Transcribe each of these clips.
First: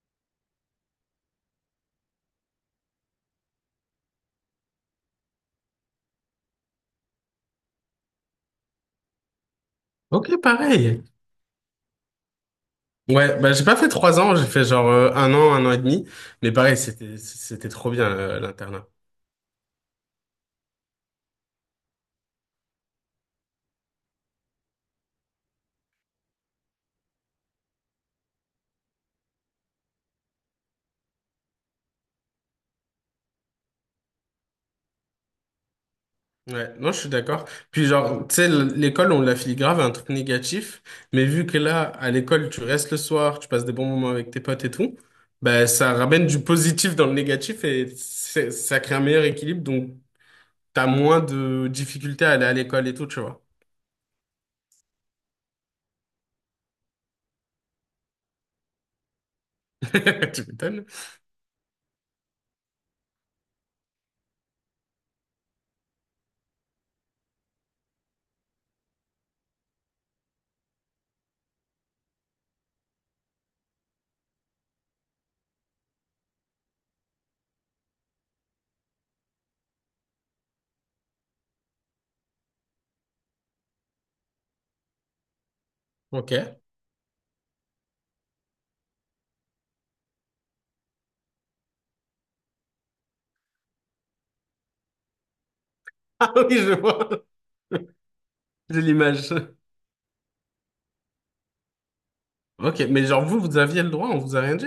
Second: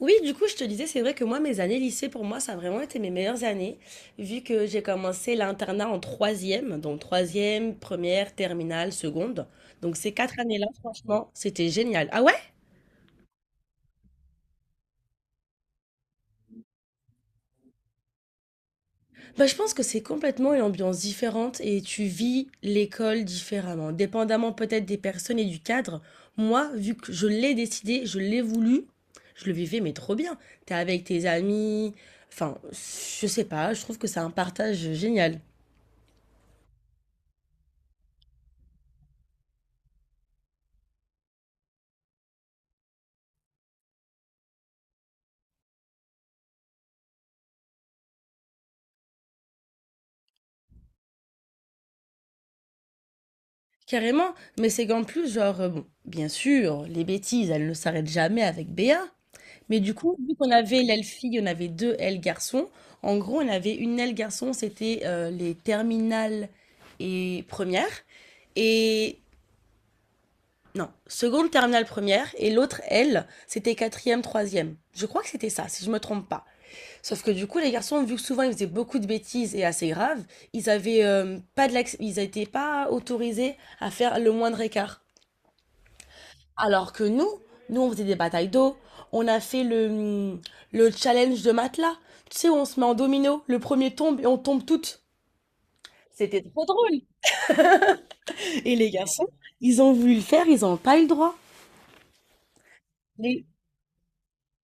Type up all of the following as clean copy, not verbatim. Oui, du coup, je te disais, c'est vrai que moi, mes années lycée, pour moi, ça a vraiment été mes meilleures années, vu que j'ai commencé l'internat en troisième, donc troisième, première, terminale, seconde. Donc ces quatre Ok, années-là, pareil. franchement, c'était génial. Ah ouais? Ouais, bah j'ai pas fait trois ans, j'ai fait genre un an et demi, mais pareil, c'était trop bien l'internat. Bah, je pense que c'est complètement une ambiance différente et tu vis l'école différemment, dépendamment peut-être des personnes et du cadre. Moi, vu que je l'ai décidé, je l'ai voulu, je le vivais, mais trop bien. T'es avec tes amis, enfin, je sais pas, je trouve que c'est un partage génial. Ouais, non, je suis d'accord. Puis genre, tu sais, l'école, on l'affile grave à un truc négatif, mais vu que là, à l'école, tu restes le soir, tu passes des bons moments avec tes potes et tout, bah ça ramène du positif dans le négatif et ça crée un meilleur équilibre, donc t'as moins de difficultés à aller à l'école et tout, tu vois. Carrément, mais c'est qu'en plus, genre, bon, bien sûr, les bêtises, elles ne s'arrêtent jamais avec Béa. Mais du coup, vu Tu qu'on avait m'étonnes. l'aile fille, on avait deux ailes garçons. En gros, on avait une aile garçon, c'était les terminales et première. Et non, seconde, terminale, première. Et l'autre aile, c'était quatrième, troisième. Je crois que c'était ça, si je me trompe pas. Sauf que du coup, les garçons, vu que souvent ils faisaient beaucoup de bêtises et assez graves, ils avaient pas de l'acc- ils n'étaient pas autorisés à faire le moindre écart. Ok. Alors que nous, nous on faisait des batailles d'eau, on a fait le challenge de matelas. Tu sais, on se met en domino, le premier tombe et on tombe toutes. Ah C'était oui, trop je drôle. vois. Et J'ai les garçons, l'image. ils ont voulu le faire, ils n'ont pas eu le droit. Ok, mais genre vous, Les- vous aviez le droit, on vous a rien dit?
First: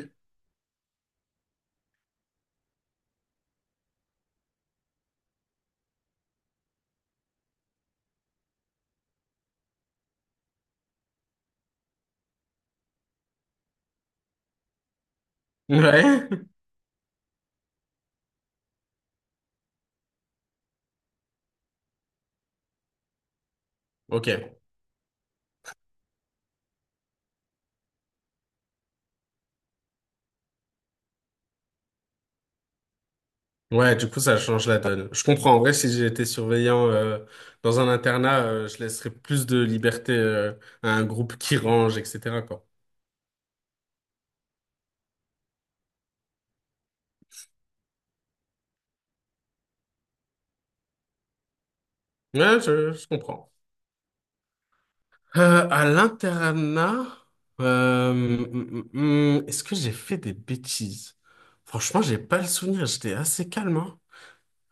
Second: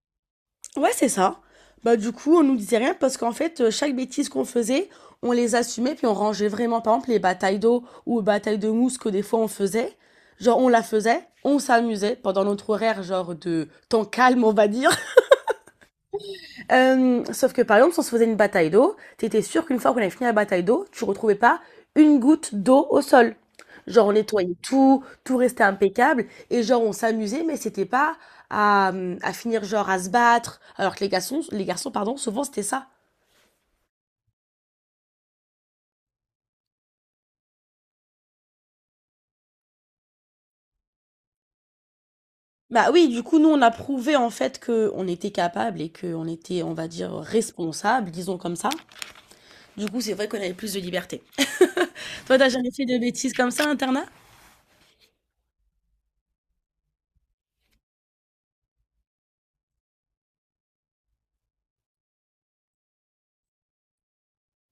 Ouais, c'est ça. Bah du coup, on nous disait rien parce qu'en fait, chaque bêtise qu'on faisait, on les assumait puis on rangeait vraiment. Par exemple, les batailles d'eau ou batailles de mousse que des fois on faisait, genre on la faisait, on s'amusait pendant notre horaire genre de temps calme, on va dire. Ouais. Sauf que par exemple, si on se faisait une bataille d'eau, t'étais sûr qu'une fois qu'on avait fini la bataille d'eau, tu retrouvais pas une goutte d'eau au sol. Genre on nettoyait Ok. tout, tout restait impeccable et genre on s'amusait, mais c'était pas à finir genre à se battre. Alors que les garçons pardon, souvent c'était ça. Ouais, du coup, ça change la donne. Je comprends. En vrai, si j'étais surveillant dans un internat, je laisserais plus de liberté à un groupe qui range, etc. quoi. Bah oui, du coup nous on a prouvé en fait que on était capable et que on était, on va dire, responsable, disons comme ça. Du coup c'est vrai qu'on avait plus de liberté. Toi t'as Ouais, jamais fait de je bêtises comprends. comme ça, internat? À l'internat, est-ce que j'ai fait des bêtises? Franchement, j'ai pas le souvenir. J'étais assez calme, hein.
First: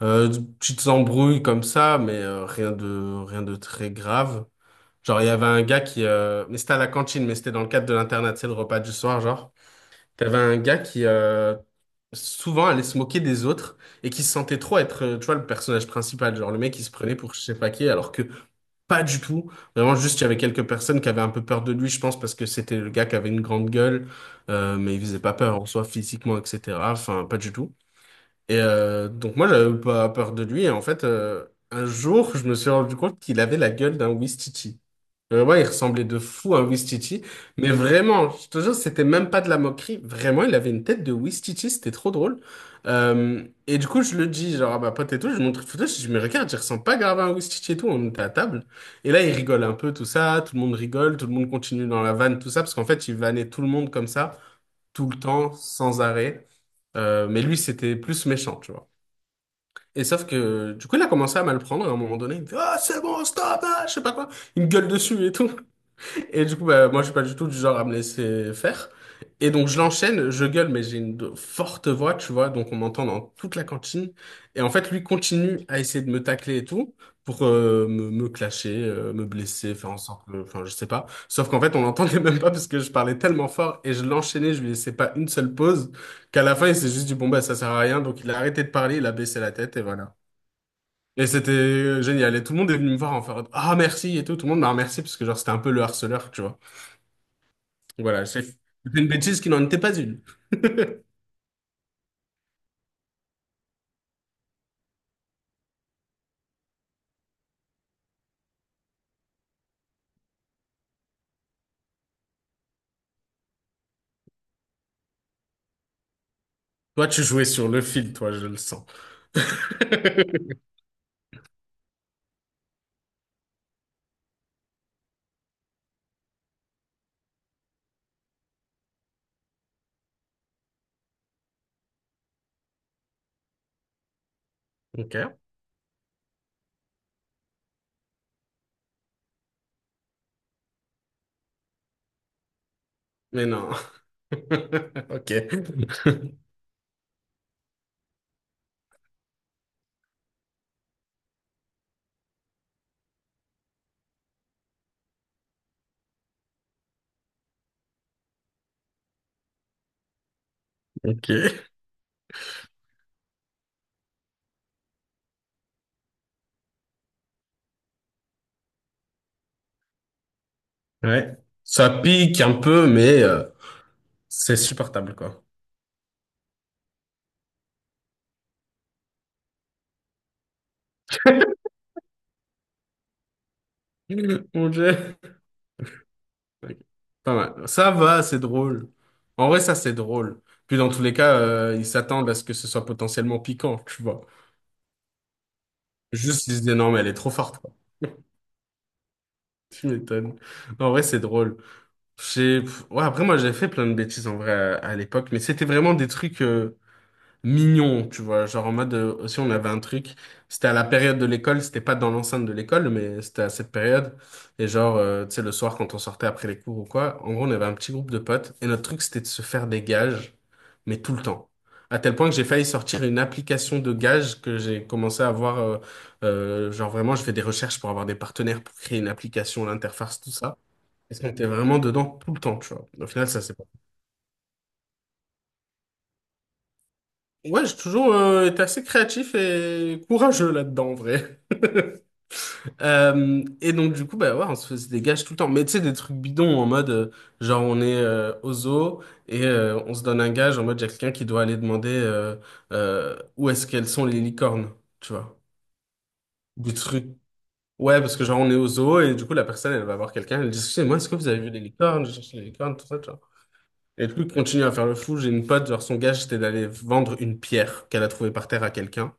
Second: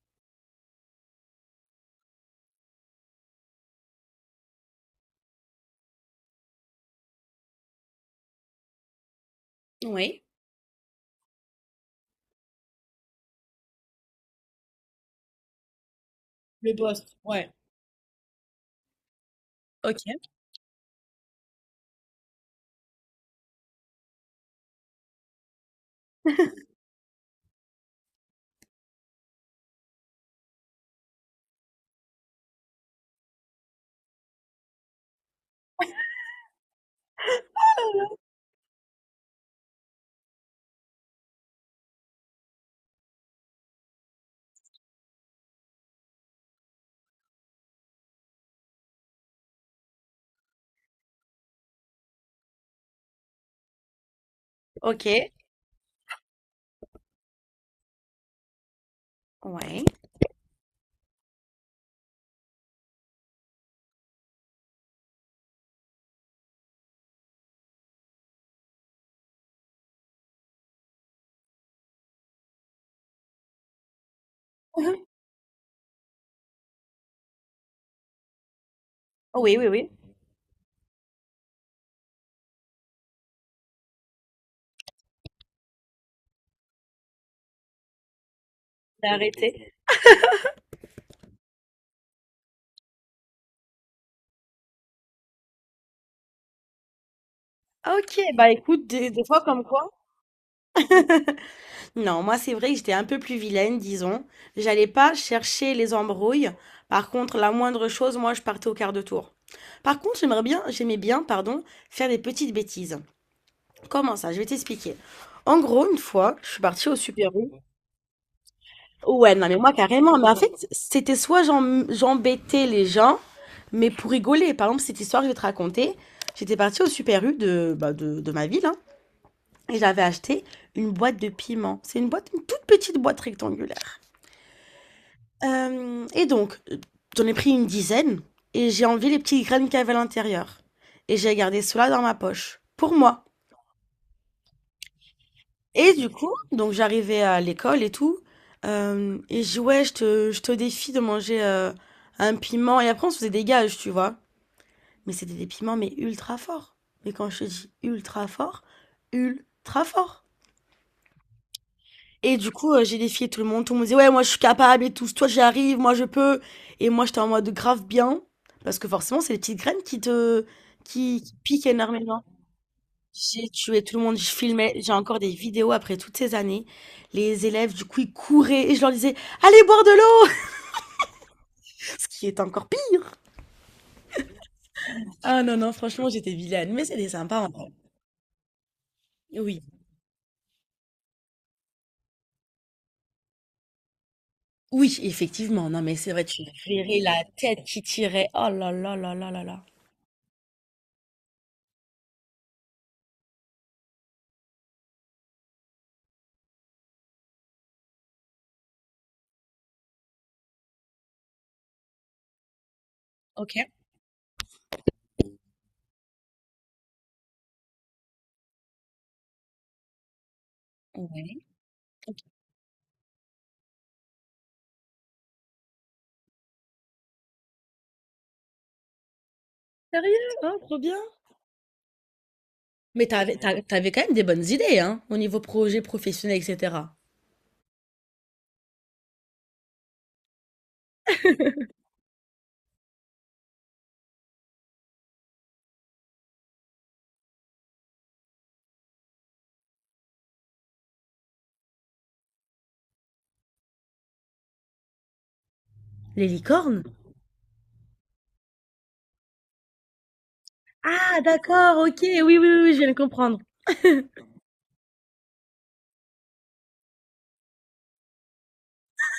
De petites embrouilles comme ça, mais rien de rien de très grave. Genre, il y avait un gars qui... Mais c'était à la cantine, mais c'était dans le cadre de l'internat, c'est le repas du soir, genre. Oui. T'avais un gars qui souvent allait se moquer des autres et qui se sentait trop être, tu vois, le personnage principal. Genre, le Le mec, il se prenait poste, pour je ouais. sais pas qui, alors que pas du tout. Vraiment, Ok. juste, il y avait quelques personnes qui avaient un peu peur de lui, je pense, parce que c'était le gars qui avait une grande gueule, mais il faisait pas peur en soi, physiquement, etc. Enfin, pas du tout. Et donc moi, j'avais pas peur de lui. Et en fait, un jour, je me suis rendu compte qu'il avait la gueule d'un Ouistiti. Vraiment, il ressemblait de fou à un Ouistiti. Mais vraiment, je te jure, c'était même pas de la moquerie. Vraiment, il avait une tête de Ouistiti. C'était trop drôle. Et du coup, je le dis, genre, à ma pote et tout, je lui montre une photo. Je dis, mais regarde, il ressemble pas grave à un Ouistiti et tout. On était à table. Et là, il rigole un peu, tout ça. Tout le monde rigole. Tout le monde continue dans la vanne, tout ça. Parce qu'en fait, il vannait tout le monde comme ça, tout le OK, temps, sans arrêt. Mais lui, c'était plus méchant, tu vois. ouais. Et sauf que, du coup, il a commencé à mal prendre, et à un moment donné, il me fait, ah, c'est bon, stop, ah, je sais pas quoi. Il me gueule dessus et tout. Et du coup, bah, moi, je suis pas du tout du genre à me laisser faire. Et donc, je l'enchaîne, je gueule, mais j'ai une forte voix, tu vois, donc on m'entend dans toute la cantine. Et en fait, lui Mhm. continue à essayer de me tacler et tout, pour me clasher, me Oui, oui, blesser, oui. faire en sorte que, enfin, je sais pas. Sauf qu'en fait, on l'entendait même pas parce que je parlais tellement fort et je l'enchaînais, je lui laissais pas une seule pause, qu'à la fin, il s'est juste dit, bon, bah, ça sert à rien. Donc, il a arrêté de parler, il J'ai a baissé la arrêté. tête et voilà. Et c'était génial. Et tout le monde est venu me voir en faire ah, merci et tout. Tout le monde m'a remercié parce que genre c'était un peu le harceleur, tu vois. Donc OK, voilà, j'ai bah fait écoute, une des fois bêtise qui n'en comme était quoi. pas une. Non, moi c'est vrai que j'étais un peu plus vilaine, disons. J'allais pas chercher les embrouilles. Par contre, la moindre chose, moi je partais au quart de tour. Par contre, j'aimais bien, pardon, faire des petites bêtises. Comment ça? Je vais t'expliquer. En gros, une fois, je suis partie au Toi, tu Super jouais U. sur le fil, toi, je le sens. Ouais, non, mais moi, carrément. Mais en fait, c'était soit j'embêtais les gens, mais pour rigoler. Par exemple, cette histoire que je vais te raconter, j'étais partie au Super U de, bah, de ma ville, hein, et j'avais acheté une boîte de piment. C'est une boîte, une toute petite boîte rectangulaire. Ok. Euh, et donc, euh, J'en ai pris une dizaine, et j'ai enlevé les petites graines qu'il y avait à l'intérieur. Et j'ai gardé cela dans ma poche. Pour moi. Mais non. Ok. Et du coup, donc j'arrivais à l'école et tout, et je jouais, je te défie de manger un piment, et après on se faisait des gages, tu vois. Mais c'était des piments, mais ultra forts. Mais quand je te dis ultra fort, ultra fort. Ok. Et du coup, j'ai défié tout le monde disait, ouais, moi je suis capable et tout, toi j'y arrive, moi je peux. Et moi j'étais en mode grave bien, parce que forcément c'est les petites graines qui te, qui Ouais. piquent Ça énormément. pique un peu, mais J'ai tué tout le monde, je c'est filmais, j'ai supportable, encore des quoi. vidéos après toutes ces années. Les élèves, du coup, ils couraient et je leur disais, allez boire de l'eau! Ce qui est encore pire. Mon Dieu. Ah non, non, franchement, j'étais vilaine, Ok. mais c'était Pas sympa en mal. vrai. Ça va, c'est drôle. En vrai, Oui. ça, c'est drôle. Puis dans tous les cas, ils s'attendent à ce que ce soit potentiellement piquant, tu vois. Oui, effectivement. Non, mais c'est vrai, tu Juste, ils se non, verrais mais elle est la trop forte, tête quoi. qui tirait. Oh là là là là là là. Tu m'étonnes. En vrai, c'est drôle. J'ai... pff, ouais, après, moi, j'ai fait plein de bêtises, en vrai, à l'époque, mais c'était vraiment des trucs... mignon, tu vois. Genre en mode, aussi on avait un truc, c'était à la période de l'école, c'était pas dans l'enceinte de l'école, mais c'était à Ok. cette période. Et genre, tu sais, le soir quand on sortait après les cours ou quoi, en gros on avait un petit groupe de potes et notre truc c'était de se faire des gages, mais tout le Ouais. temps. À tel Ok. point que j'ai failli sortir une application de gages que j'ai commencé à avoir, genre vraiment je fais des recherches pour avoir des partenaires pour créer une application, l'interface, Sérieux? tout Hein, ça. trop bien. Parce qu'on était vraiment dedans tout le temps, tu vois. Mais Au final, t'avais, ça s'est t'avais quand même des bonnes idées, hein, au niveau projet professionnel, etc. ouais, j'ai toujours été assez créatif et courageux là-dedans, en vrai. Et donc, du coup, bah ouais, on se faisait des gages tout le temps. Mais tu sais, des trucs bidons en mode, genre, on est au zoo et on se donne un gage en mode, il y a quelqu'un qui doit aller demander où est-ce qu'elles sont les licornes, tu vois. Les Des licornes? trucs. Ouais, parce que genre, on est au zoo et du coup, la personne, elle va voir quelqu'un, elle dit, excusez-moi, est-ce que Ah, vous avez vu les d'accord, ok, licornes? Je oui, cherche oui, les oui, oui, licornes, je tout viens de ça, tu vois. comprendre. Et du coup, il continue à faire le fou. J'ai une pote, genre, son gage, c'était d'aller vendre une pierre qu'elle a trouvée par terre à quelqu'un.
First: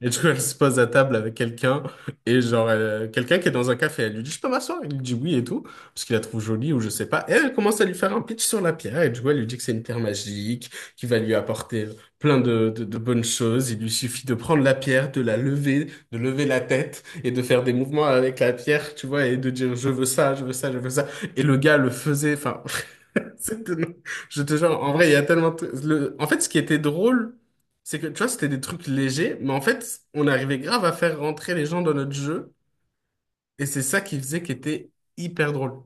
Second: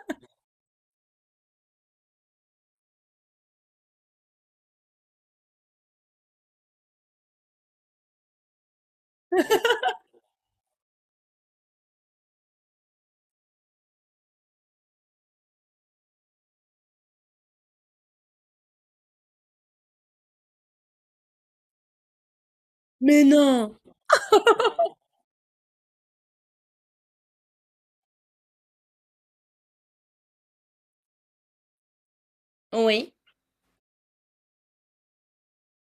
Et du coup, elle se pose à table avec quelqu'un, et genre, quelqu'un qui est dans un café, elle lui dit, je peux m'asseoir? Il lui dit oui et tout, parce qu'il la trouve jolie ou je sais pas. Et elle commence à lui faire un pitch sur la pierre, et du coup, elle lui dit que c'est une pierre magique, qui va lui apporter plein de, de bonnes choses. Il lui suffit de prendre la pierre, de la lever, de lever la tête, et de faire des mouvements avec la pierre, tu vois, et de dire, je veux ça, je veux ça, je veux ça. Et le gars le faisait, enfin, Mais c'est non! tout- Je te jure, en vrai, il y a tellement de trucs. Le- En fait, ce qui était drôle, c'est que, tu vois, c'était des trucs légers, mais en fait, on arrivait grave à faire rentrer les gens dans notre jeu, Oui. et c'est ça qui faisait qu'il était hyper drôle.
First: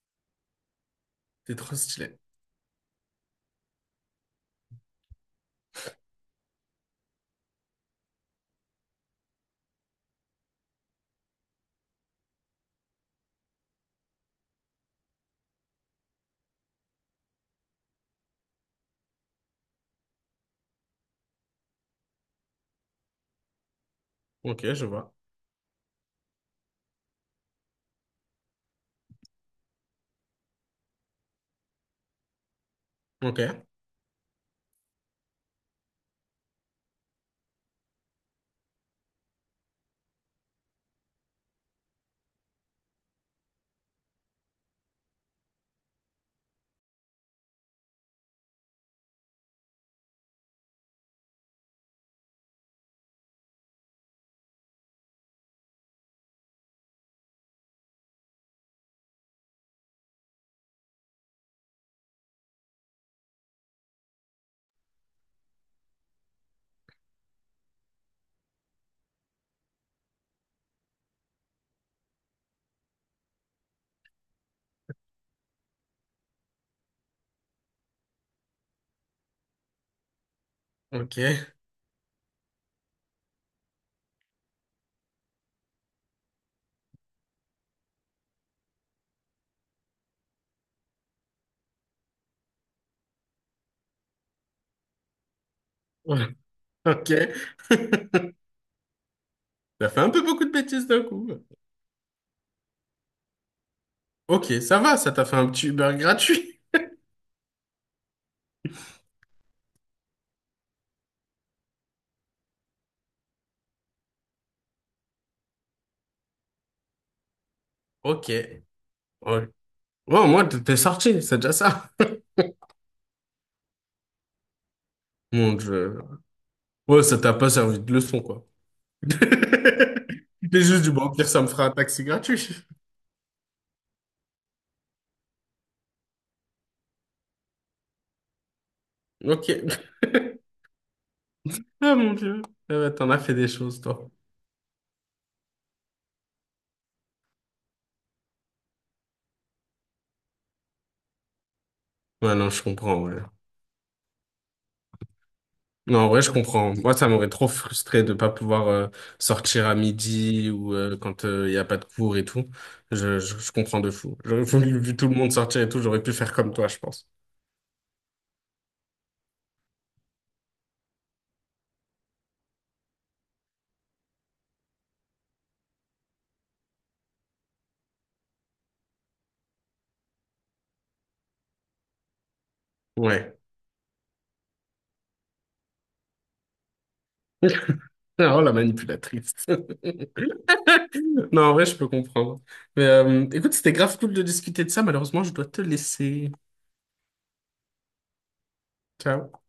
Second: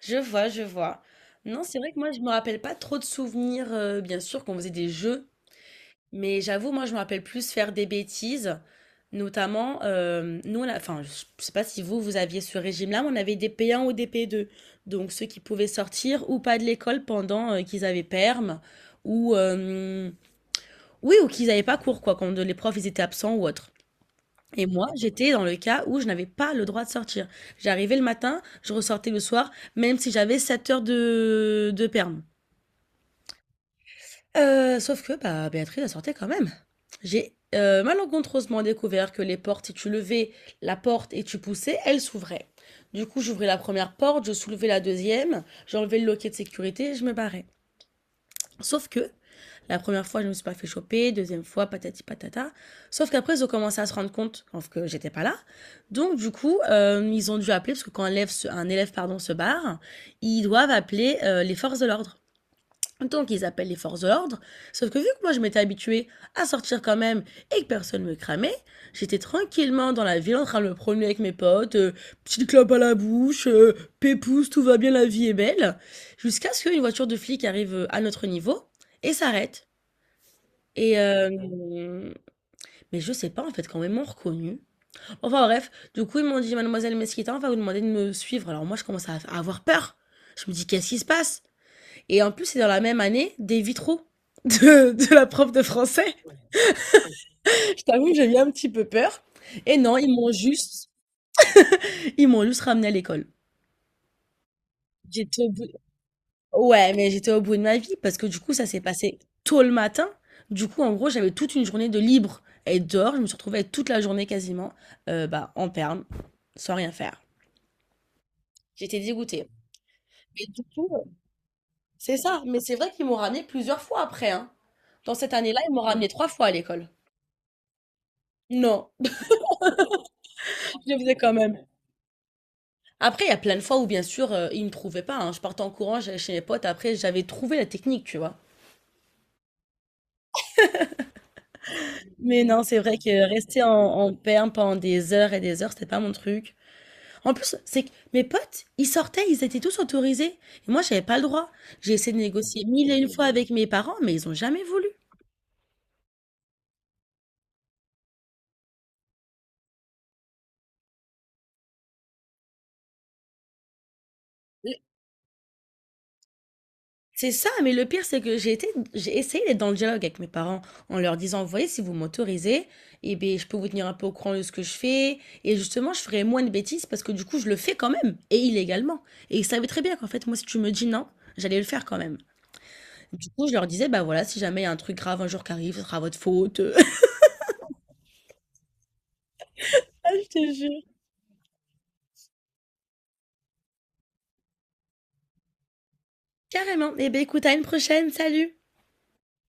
Je vois, je vois. C'était Non, trop c'est vrai que moi, stylé. je me rappelle pas trop de souvenirs, bien sûr, qu'on faisait des jeux, mais j'avoue, moi, je me rappelle plus faire des bêtises. Notamment, nous, enfin, je sais pas si vous, vous aviez ce régime-là, mais on avait des P1 ou des P2. Donc, ceux qui pouvaient sortir ou pas de l'école pendant qu'ils avaient perm, ou, euh, oui, ou qu'ils n'avaient pas cours, quoi, quand les profs, ils étaient absents ou autre. Ok, Et je moi, vois. j'étais dans le cas où je n'avais pas le droit de sortir. J'arrivais le matin, je ressortais le soir, même si j'avais 7 heures de perm. Ok, Sauf que bah, Béatrice, elle sortait quand même. J'ai malencontreusement découvert que les portes, si tu levais la porte et tu poussais, elles s'ouvraient. Du coup, j'ouvrais la première porte, je soulevais la deuxième, j'enlevais le loquet de sécurité et je me barrais. Sauf que la première fois, je ne me suis pas fait choper, deuxième fois, patati patata. Sauf qu'après, ils ont commencé à se rendre compte sauf que j'étais pas là. Donc, du coup, ils ont dû appeler, parce que quand un élève pardon, se barre, ils doivent appeler les forces de l'ordre. Donc, ils appellent les forces de l'ordre. Sauf que vu que moi, je m'étais habituée à sortir quand même et que personne me cramait, j'étais tranquillement dans la ville en train de me promener avec mes potes, petite clope à la bouche, pépouze, tout va bien, la vie est belle. Jusqu'à ce qu'une voiture de flic arrive à notre niveau et s'arrête. Et ok, mais je sais pas en fait, quand même m'ont reconnue, enfin bref, du coup ils m'ont dit: «Mademoiselle Mesquita, on va vous demander de me suivre». Alors moi je commence à avoir peur. Je me dis: «Qu'est-ce qui se passe?» Et en plus c'est dans la même année des vitraux de la prof de français. ok. Je t'avoue que j'ai eu un petit peu peur et T'as non, fait un peu beaucoup de bêtises d'un coup. ils m'ont juste ramené à l'école. Ok, ça va, ça t'a fait J'étais un au bout. petit Uber gratuit. Ouais, mais j'étais au bout de ma vie parce que du coup, ça s'est passé tôt le matin. Du coup, en gros, j'avais toute une journée de libre à être dehors. Je me suis retrouvée toute la journée quasiment bah, en perme, sans rien faire. Ok. Ouais, J'étais dégoûtée. ouais au moins, Et du t'es coup, sorti, c'est déjà ça. c'est ça. Mais c'est vrai qu'ils m'ont ramené plusieurs fois après, hein. Dans cette Mon année-là, ils m'ont Dieu. ramené 3 fois à l'école. Ouais, ça t'a pas servi de leçon, quoi. Non, J'ai juste du je le bon, au faisais pire, quand ça me même. fera un taxi gratuit. Après, il y a plein de fois où, bien sûr, ils me trouvaient pas, hein. Je partais en courant, j'allais chez mes potes. Après, j'avais trouvé la technique, tu vois. Ok. Ah mon Dieu. Mais non, c'est Ah ouais, vrai t'en as que fait des rester choses, toi. en perme pendant des heures et des heures, c'était pas mon truc. En plus, c'est que mes potes, ils sortaient, ils étaient tous autorisés. Et moi, j'avais pas le droit. J'ai essayé de Ouais, non, je négocier mille et comprends, une ouais. fois avec mes parents, mais ils ont jamais voulu. Non, en vrai, je comprends. Moi, ça m'aurait trop frustré de pas pouvoir sortir à midi ou quand il n'y a pas de cours et tout. Je comprends de fou. J'aurais voulu, vu tout le monde sortir et tout, j'aurais pu faire comme toi, je pense. C'est ça, mais le pire, c'est que j'ai essayé d'être dans le dialogue avec mes parents en leur disant, vous voyez, si vous m'autorisez, eh bien, je peux vous tenir un peu au courant de ce que je fais. Et justement, je ferai moins de bêtises parce que du coup, je le fais quand même, et illégalement. Et ils savaient très bien qu'en fait, moi, si tu me dis non, j'allais le faire quand même. Du Ouais. coup, je leur disais, bah voilà, si jamais il y a un truc grave un jour qui arrive, ce sera votre faute. Oh, la manipulatrice. Ah, je te jure. Non, en vrai, je peux comprendre. Mais écoute, c'était grave cool de discuter de ça. Malheureusement, je dois te laisser. Carrément. Eh bien, écoute, à une prochaine. Salut. Ciao.